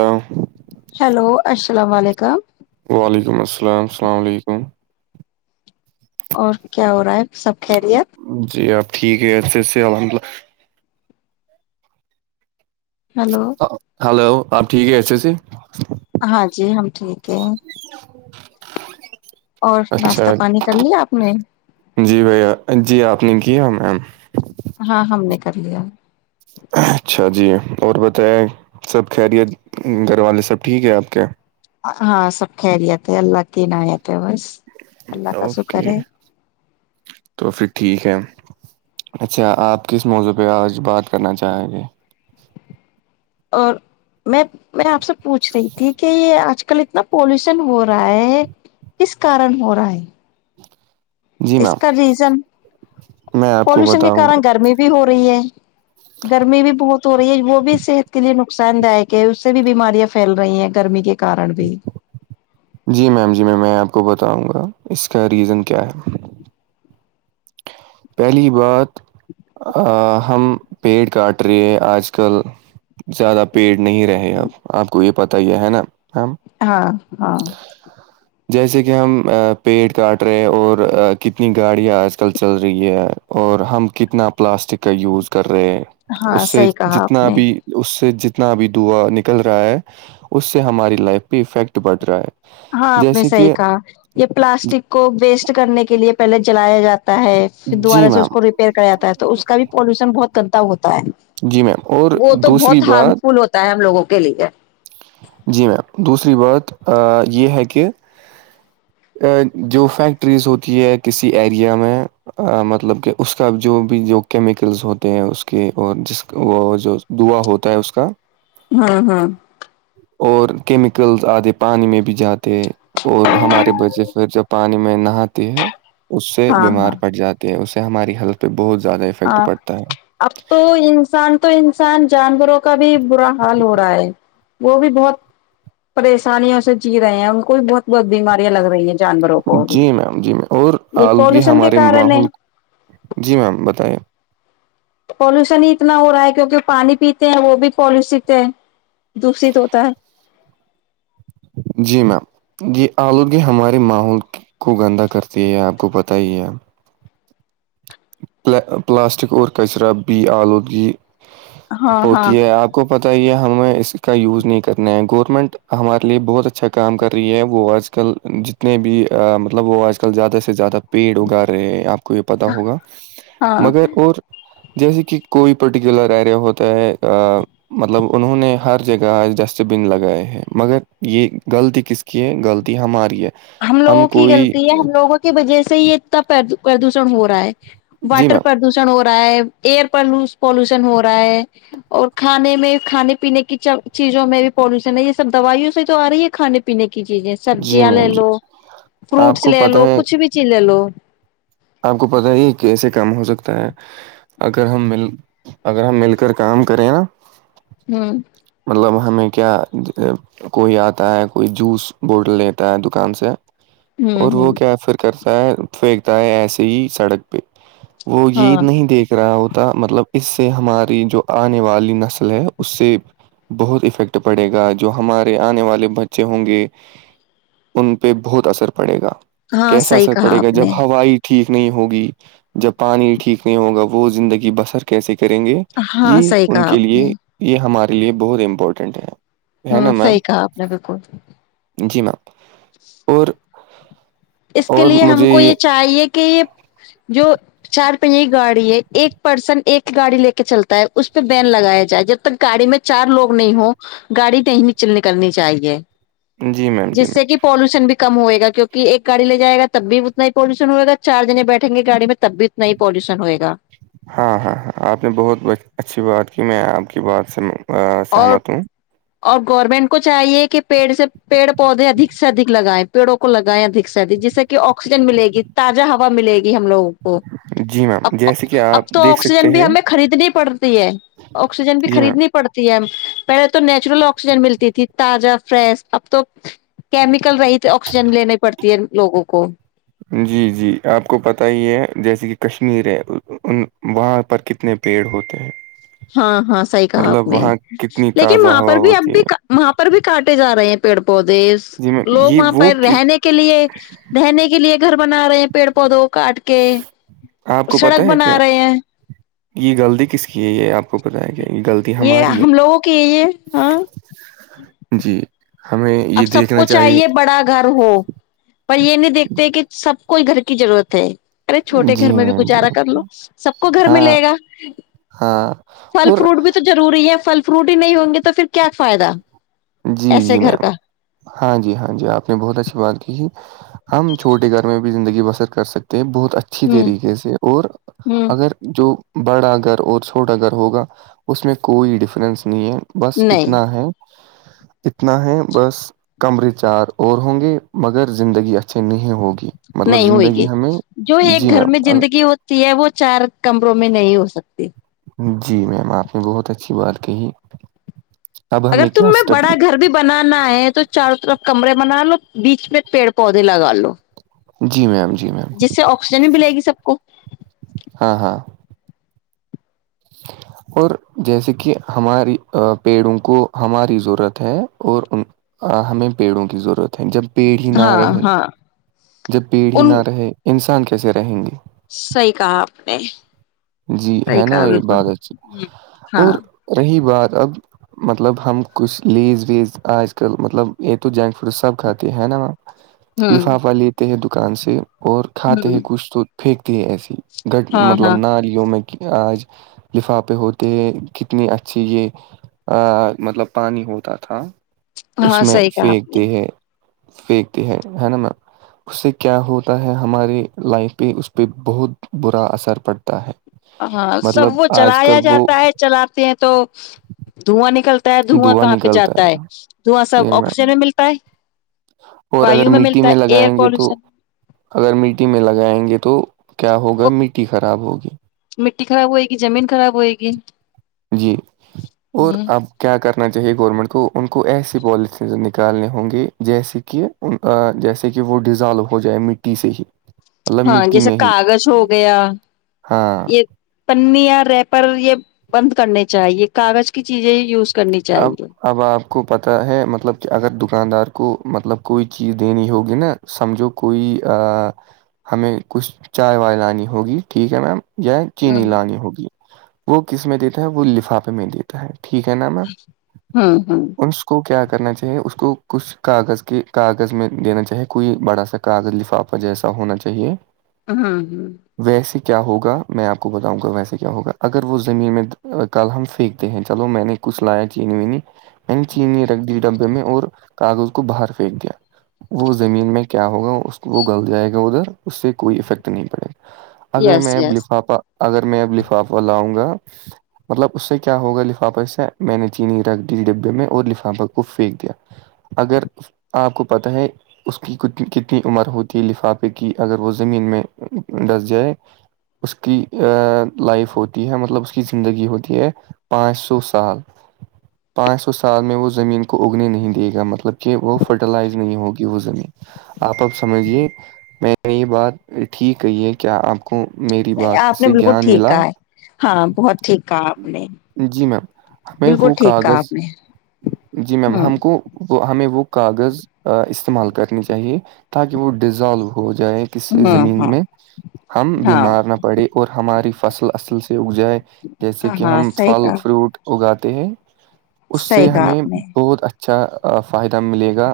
ہاں [unintelligible] ہیلو السلام علیکم وعلیکم السلام السلام علیکم اور کیا ہو رہا ہے سب خیریت جی آپ ٹھیک ہے اچھے سے الحمد للہ ہلو ہلو آپ ٹھیک ہے اچھے سے ہاں جی ہم ٹھیک ہے [unintelligible] [inaudible] اور اچھا ناشتہ پانی کر لیا آپ نے جی بھیا جی آپ نے کیا میم ہاں ہم نے کر لیا اچھا جی اور بتائے سب خیریت گھر والے سب ٹھیک ہے آپ کے ہاں سب خریت اللہ کی عنایت ہے بس اللہ کا اوکے شکر ہے تو پھر ٹھیک ہے اچھا آپ کس موضوع پہ آج بات کرنا چاہیں گے اور میں میں آپ سے پوچھ رہی تھی کہ یہ آج کل کل اتنا پالوشن ہو رہا ہے کس کارن ہو رہا ہے جی اس میم کا ریزن میں آپ کو پولوشن کے بتاؤں گا کارن گرمی بھی ہو رہی ہے گرمی بھی بہت ہو رہی ہے وہ بھی صحت کے لیے نقصان داک کہ اس سے بھی بیماریاں پھیل رہی ہیں گرمی کے کارن بھی جی میم جی میں میں آپ کو بتاؤں گا اس کا ریزن کیا ہے پہلی بات ہم پیڑ کاٹ رہے ہیں آج کل زیادہ پیڑ نہیں رہے اب آپ کو یہ پتا ہی ہے نا ہم ہاں ہاں جیسے کہ ہم پیڑ کاٹ رہے اور کتنی گاڑیاں آج کل چل رہ رہی ہے اور ہم کتنا پلاسٹک کا یوز کر رہے ہیں اس ہاں سے صحیح کہا آپ جتنا نے بھی اس سے جتنا بھی دوا نکل رہا ہے اس سے ہماری لائف پہ افیکٹ بڑھ رہا ہے ہاں آپ نے جیسے صحیح کہ کہا یہ پلاسٹک کو ویسٹ کرنے کے لیے پہلے جلایا جاتا ہے پھر جی دوبارہ سے اس میم کو ریپیئر کر جاتا ہے تو اس کا بھی پولوشن بہت گندا ہوتا ہے جی میم اور وہ تو بہت دوسری ہارم بات فل ہوتا ہے ہم لوگوں کے لیے جی میم دوسری بات یہ ہے کہ جو فیکٹریز ہوتی ہے کسی ایریا میں مطلب کہ اس کا جو بھی جو کیمیکلز ہوتے ہیں اس کے اور جس وہ جو دعا ہوتا ہے اس کا ہاں ہاں اور کیمیکلز آتے پانی میں بھی جاتے اور ہمارے بچے پھر جب پانی میں نہاتی ہے اس سے ہاں بیمار ہاں پڑ جاتے ہیں اس سے ہماری ہیلت پہ بہت زیادہ افیکٹ ہاں پڑتا ہے اب تو انسان تو انسان جانوروں کا بھی برا حال ہو رہا ہے وہ بھی بہت پریشانییا اس سے جی رہے ہیں ان کو بھی بہت بہت بیماریاں لگ رہی ہیں جانوروں کو بھی جی میم جی اور یہ آلودگی پالوشن کے ہمارے کارن ہے ماحول جی میم بتائیے پالوشن ہی اتنا ہو رہا ہے کیونکہ پانی پیتے ہیں وہ بھی پالوشت ہے دوسیت ہوتا ہے جی میم جی آلودگی ہمارے ماحول کو گندا کرتی ہے آپ کو پتا ہی ہے پلاسٹک اور کچرا بھی آلودگی ہاں ہاں ہوتی ہے آپ کو پتہ ہی ہے ہمیں اس کا یوز نہیں کرنا ہے گورنمنٹ ہمارے لیے بہت اچھا کام کر رہی ہے وہ آج کل جتنے بھی مطلب وہ آج کل زیادہ سے زیادہ پیڑ اگا رہے ہیں آپ کو یہ پتاہ ہوگا ہاں مگر اور جیسے کہ کوئی پرٹیکولر ایریا ہوتا ہے مطلب انہوں نے ہر جگہ ڈسٹ بن لگائے ہیں مگر یہ غلطی کس کی کے غلطی ہماریی ہے ہم لوگوں کی غلطی ہے ہم لوگوں کی وجہ سے یہ اتنا پردوشن ہو رہا ہے جی واٹر میم پر شن ہو رہا ہے ایئر پالوشن ہو رہا ہے اور کھانے میں کھانے پینے کی چیزوں میں بھی پالوشن ہے یہ سب دوائیوں سے تو آ رہی ہے کھانے پینے کی چیزیں جی سبزیاں لے میم جی لو آپ فروٹس کو لے پتہ لو ہے کچھ بھی چیز لے لو آپ کو پتا ہی کیسے کام ہو سکتا ہے اگر ہم مل اگر ہم مل کر کام کریں نا ہاں مطلب ہمیں کیا کوئی آتا ہے کوئی جوس بوٹل لیتا ہے دکان سے ہ اور ہ وہ کیا فر کرتا ہے پھینکتا ہے ایسے ہی سڑک پہ وہ عید ہاں نہیں دیکھ کرایہ ہوتا مطلب اس سے ہماری جو آنے والی نسل ہے اس سے بہت افیکٹ پڑے گا جو ہمارے آنے والے بچے ہوں گے ان پہ بہت اثر پڑے گا ہاں کیسا صحیح اثر کہا پڑے گا آپ جب نے ہوائی ٹھیک نہیں ہوگی جب پانی ٹھیک نہیں ہوگا وہ زندگی بسر کیسے کریں گے ہاں یہ صحیح ان کہا کے آپ نے لیے یہ ہمارے لیے بہت امپورٹنٹ ہے ہے ہوں نا میم صحیح کہا آپ نے بالکل جی میم اور اس کے اور لیے مجھے ہم کو یہ چاہیے کہ یہ جو چار پن گاڑی ہے ایک پرسن ایک گاڑی لے کے چلتا ہے اس پہ بین لگایا جائے جب تک گاڑی میں چار لوگ نہیں ہو گاڑی نہیں مچل نکلنی چاہیے جی میم جی جس سے میم کہ پالوشن بھی کم ہوئے گا کیونکہ ایک گاڑی لے جائےا تب بھی اتنا ہی پالیوشن ہوئےا چار جنے بیٹھ گاڑی میں تب بھی اتنا ہی پالوشن ہوئےا ہاں ہاں ہاں آپ نے بہت اچھی بات کی میں آپ کی بات سے اور سہمت ہوں اور گورنمنٹ کو چاہیے کہ پیڑ سے پیڑ پودے ادک سے ادک لگائائےیں پیڑوں کو لگائیں ادک سے اک جیسے کہ آکسیجن ملے گی تازہ ہوا ملے گی ہم لگوں کو جی اب میم جیسے کہ اب آپ تو دیکھ سکتے آکسیجن بھی ہیں ہمیں خریدنی پڑتی ہے آکسیجن بھی جی میم خریدنی پڑتا پہلے تو نیچرل آکسیجن ملتی تھی تازہ فریش اب تو کیمیکل رہی آکسیجن لیینی پڑتی ہے لوگوں کو جی جی آپ کو پت ہی ہے جیسے کہ کشمیر ہے وہاں پر کتنے پیڑ ہوتے ہیں ہاں ہاں صحیح کہا آپ مطلب نے وہاں کتنی لیکن تازہ وہاں ہوا پر بھی اب ہوتی ہے بھی وہاں پر بھی کاٹے جا رہے ہیں پیڑ پودے جی میم لوگ یہ وہاں وہ پر کس- رہنے کے لیے رہنے کے لیے گھر بنا رہے ہیں پیڑ پودوں کاٹ کے آپ کو پتا سڑک ہے بنا کیا رہے ہیں یہ غلطی کس کی ہے یہ آپ کو بتیا گیا غلطی یہ ہماری ہم ہے لوگوں کی ہے یہ ہاں [inaudible] جی ہمیں اب یہ سب کو دیکھنا چاہیے بڑا گھر ہو پر یہ نہیں دیکھتے کہ سب کوئی گھر کی ضرورت ہے ارے چھوٹے جی گھر میں بھی میم جی گزارا میم، کر لو سب کو گھر میں ہاں لے گا ہاں پھل اور فروٹ بھی تو زوری ہے فل فروٹ ہی نہیں ہوں گے تو پھر کیا فائدہ جی ایسے جی گھر میم کا ہاں جی ہاں جی آپ نے بہت اچھی بات کی ہم چھوٹے گھر میں بھی زندگی بسر کر سکتے ہیں بہت اچھی ہوں طریقے سے اور ہوں اگر جو بڑا گھر اور چھوٹا گھر ہوگا اس میں کوئی ڈفرینس نہیں ہے بس نہیں اتنا ہے اتنا ہے بس کمرے چار اور ہوں گے مگر زندگی اچھے نہیں ہوگی مطلب نہیں ہوئے گی زندگی ہمیں جو ایک جی گھر میں میم زندگی ہو کی ہے وہ چار کمروں میں نہیں ہو سکتی جی میم آپ نے بہت اچھی بات کہی اب اگر ہمیں تم کیا میں اسٹپ بڑا گھر بھی بنانا ہے تو چاروں طرف کمرے بنا لو بیچ میں پیڑ پودے لگا لو جی میم جی میم جس سے آکسیجن ہی ملے گی سب کو ہاں ہاں [inaudible] اور جیسے کہ ہماری پیڑوں کو ہماری ضرورت ہے اور ان آ ہمیں پیڑوں کی ضرورت ہے جب پیڑ ہی نہ ہاں رہے ہاں جب بھیڑ ہی ان نہ رہے انسان کیسے رہیں گی صحیح کہا آپ نے جی صحیح ہے نا کہا یہ بات بالکل اچھی ہاں اور رہی بات اب مطلب ہم کچھ لیز ویز آج کل مطلب یہ تو جنک فروڈ سب کھاتے ہیں نا میم ہوں لفافہ لیتے ہیں دکان سے اور کھاتے ہیں ہوں کچھ تو پھینکتے ہیں ایسے ہی گٹ ہاں مطلب ہاں نا [unintelligible] لوں میں آج لفافے ہوتے ہیں کتنی اچھی یہ مطلب پانی ہوتا تھا اس ہاں میں صحیح کہا آپ نے پھینکتے ہیں پھینکتے ہے ہے نا میم اس سے کیا ہوتا ہے ہماری لائف پہ اس پہ بہت برا اثر پڑتا ہے ہاں سب مطلب وہ آج چلایا کل وہ جاتا ہے چلاتے ہیں تو دھواں نکل دھواں دعا کہاں پہ نکلتا جاتا ہے دھواں جی سب میم آکسیجن میں ملتا ہے اور اگر وایو مٹی ملتا ہے میں ایئر لگائیں گے تو پالوشن اگر مٹی میں لگائیں گے تو کیا ہوگا وہ مٹی خراب ہوگی مٹی خراب ہوئے گی زمین خراب ہوئے گی جی اور ہ اب کیا کرنا چاہیے گورنمنٹ کو ان کو ایسی پالیتینز نکالنے ہوں گی جیسے کہ ان جیسے کہ وہ ڈیزالو ہو جائے مٹی سے ہی مطلب ہاں مٹی جیسے میں ہی کاغذ ہو گیا ہاں یہ پنی یا ریپر یہ بند کرنے چاہیے کاغذ کی چیزیں یوز کرنی اب چاہیے اب آپ کو پتا ہے مطلب کہ اگر دکاندار کو مطلب کوئی چیز دینی ہوگی نا سمجھو کوئی ہمیں کچھ چائے وائے لانی ہوگی ٹھیک ہے میم یا ہ چینی لانی ہوگی وہ کس میں دیتا ہے وہ لفافے میں دیتا ہے ٹھیک ہے نا میم ہوں ہوں اس کو کیا کرنا چاہیے اس کو کچھ کاغذ کے کاغذ میں دینا چاہے کوئی بڑھا سک کاغذ لفافہ جیسا ہونا چاہیے ہوں ہ [unintelligible] ویسے کیا ہوگا میں آپ کو بتاؤں گا ویسے کیا ہوگا اگر وہ زمین میں کل ہم پھینکتے ہیں چلو میں نے کچھ لایا چینی وینی میں نے چینی رکھ دی ڈبے میں اور کاغذ کو باہر پھینک دیا وہ زمین میں کیا ہوگا وہ گل جائے گا ادھر اس سے کوئی افیکٹ نہیں پڑے گا اگر یس میں یس لفافہ اگر میں اب لفافہ لاؤں گا مطلب اس سے کیا ہوگا لفافہ اس سے میں نے چینی رکھ دی ڈبے میں اور لفافہ کو پھینک دیا اگر آپ کو پتا ہے اس کی کتنی عمر ہوتی ہے لفافے کی اگر وہ زمین میں ڈس جائے اس کی لائف ہوتی ہے مطلب اس کی زندگی ہوتی ہے پانچ سو سال پانچ سو سال میں وہ زمین کو اگنے نہیں دے گا مطلب کہ وہ فرٹیلائز نہیں ہوگی وہ زمین آپ اب سمجھیے میں نے یہ بات ٹھیک کہی ہے کیا آپ کو میری بات آپ نے سے بالکل گیان ٹھیک ملا کہا ہے ہاں بہت ٹھیک کہ آپ نے جی میم ہمیں بالکل وہ ٹھیک کہا کاغذ آپ نے جی میم ہوں ہم کو وہ ہمیں وہ کاغذ استعمال کرنی چاہیے تاکہ وہ ڈیزالو ہو جائے ک سے ہوں زمین ہاں میں ہم بیمار ہاں نہ پڑے اور ہماری فصل اصل سے اگ جائے جیسے کہ ہاں ہم صحیح پھل کہا فروٹ اگاتے ہیں اس صحیح سے کہا ہمیں آپ نے بہت اچھا اچھا فائدہ ملے گا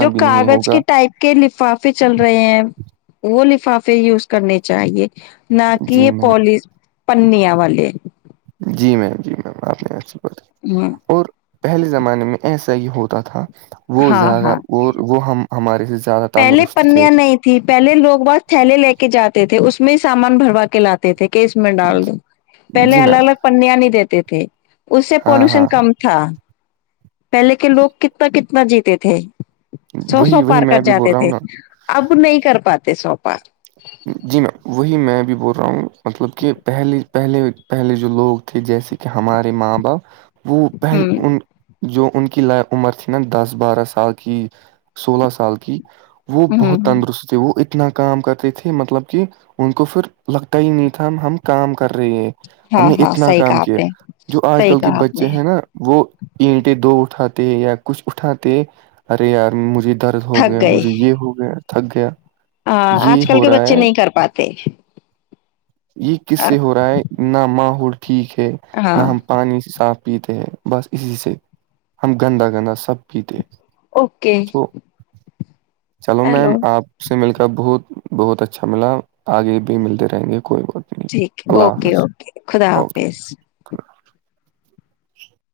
جو بھی نہیں کاغذ کے ہوگا ٹائپ کے لفافے چل رہے ہیں وہ لفافے یوز کرنے چاہیے نہ جی کہ میم [unintelligible] پنیا والے جی میم جی میم آپ نے اچھی بات ہوں اور پہلے زمانے میں ایسا ہی ہوتا تھا وہ ہاں زیادہ ہاں وہ وہ ہم ہمارے سے زیادہ پہلے تندرست تھے پنیاں نہیں تھی پہلے لوگ بت تھیلے لے کے جاتے تھے اس میں ہی سامان بھروا کے لاتے تھے کہ اس میں ڈال دو پہلے جی الگ میم الگ پنیا نہیں دیتے تھے اس سے ہاں ہاں پالوشن ہاں کم ا تھا پہلے کے لوگ کتنا کتنا جیتے تھے سو سو وہی وہی پار میں کر بھی بول جاتے رہا ہوں تھے نا اب نہیں کر پاتے سو پار جی میم وہی میںبھی بول رہا ہوں مطلب کہ پہلے پہلے پہلے جو لوگے تھے جیسے کہ ہمارے ماں باپ وہ پہل ہوں ان جو ان کی لا عمر تھی نا دس بارہ سال کی سولہ سال کی وہ بہت ہوں تندرست تے وہ اتنا کام کرتے تھے مطلب کہ ان کو پھر لگتا ہی نہیں تھا ہم کام کر رہے ہیں ہم ہاں نے ہاں اتنا صحیح کام کہا آپ کیا نے جو آج صحیح کل کے کہا آپ نے بچے ہیں نا وہ اینٹے دو اٹھاتے یا کچھ اٹھاتے ارے یار مجھے درد ہو تھک گیا مجھے یہ ہو گیا تھک گیا ا آج یہ کل ہو کے رہا بچے ہے نہیں کر پاتے یہ کس سے ہو رہا ہے نہ ماحول ٹھیک ہے نہ ہاں ہم پانی صاف پیتے ہیں بس اسی سے ہم گندا گندا سب پیتے ہیں اوکے سو چلو میم ہیلو آپ سے مل کر بہت بہت اچھا ملا آگے بھی ملتے رہیں گے ق ٹھیک اوکے اوکے خدا اوکے حافظ [inaudible]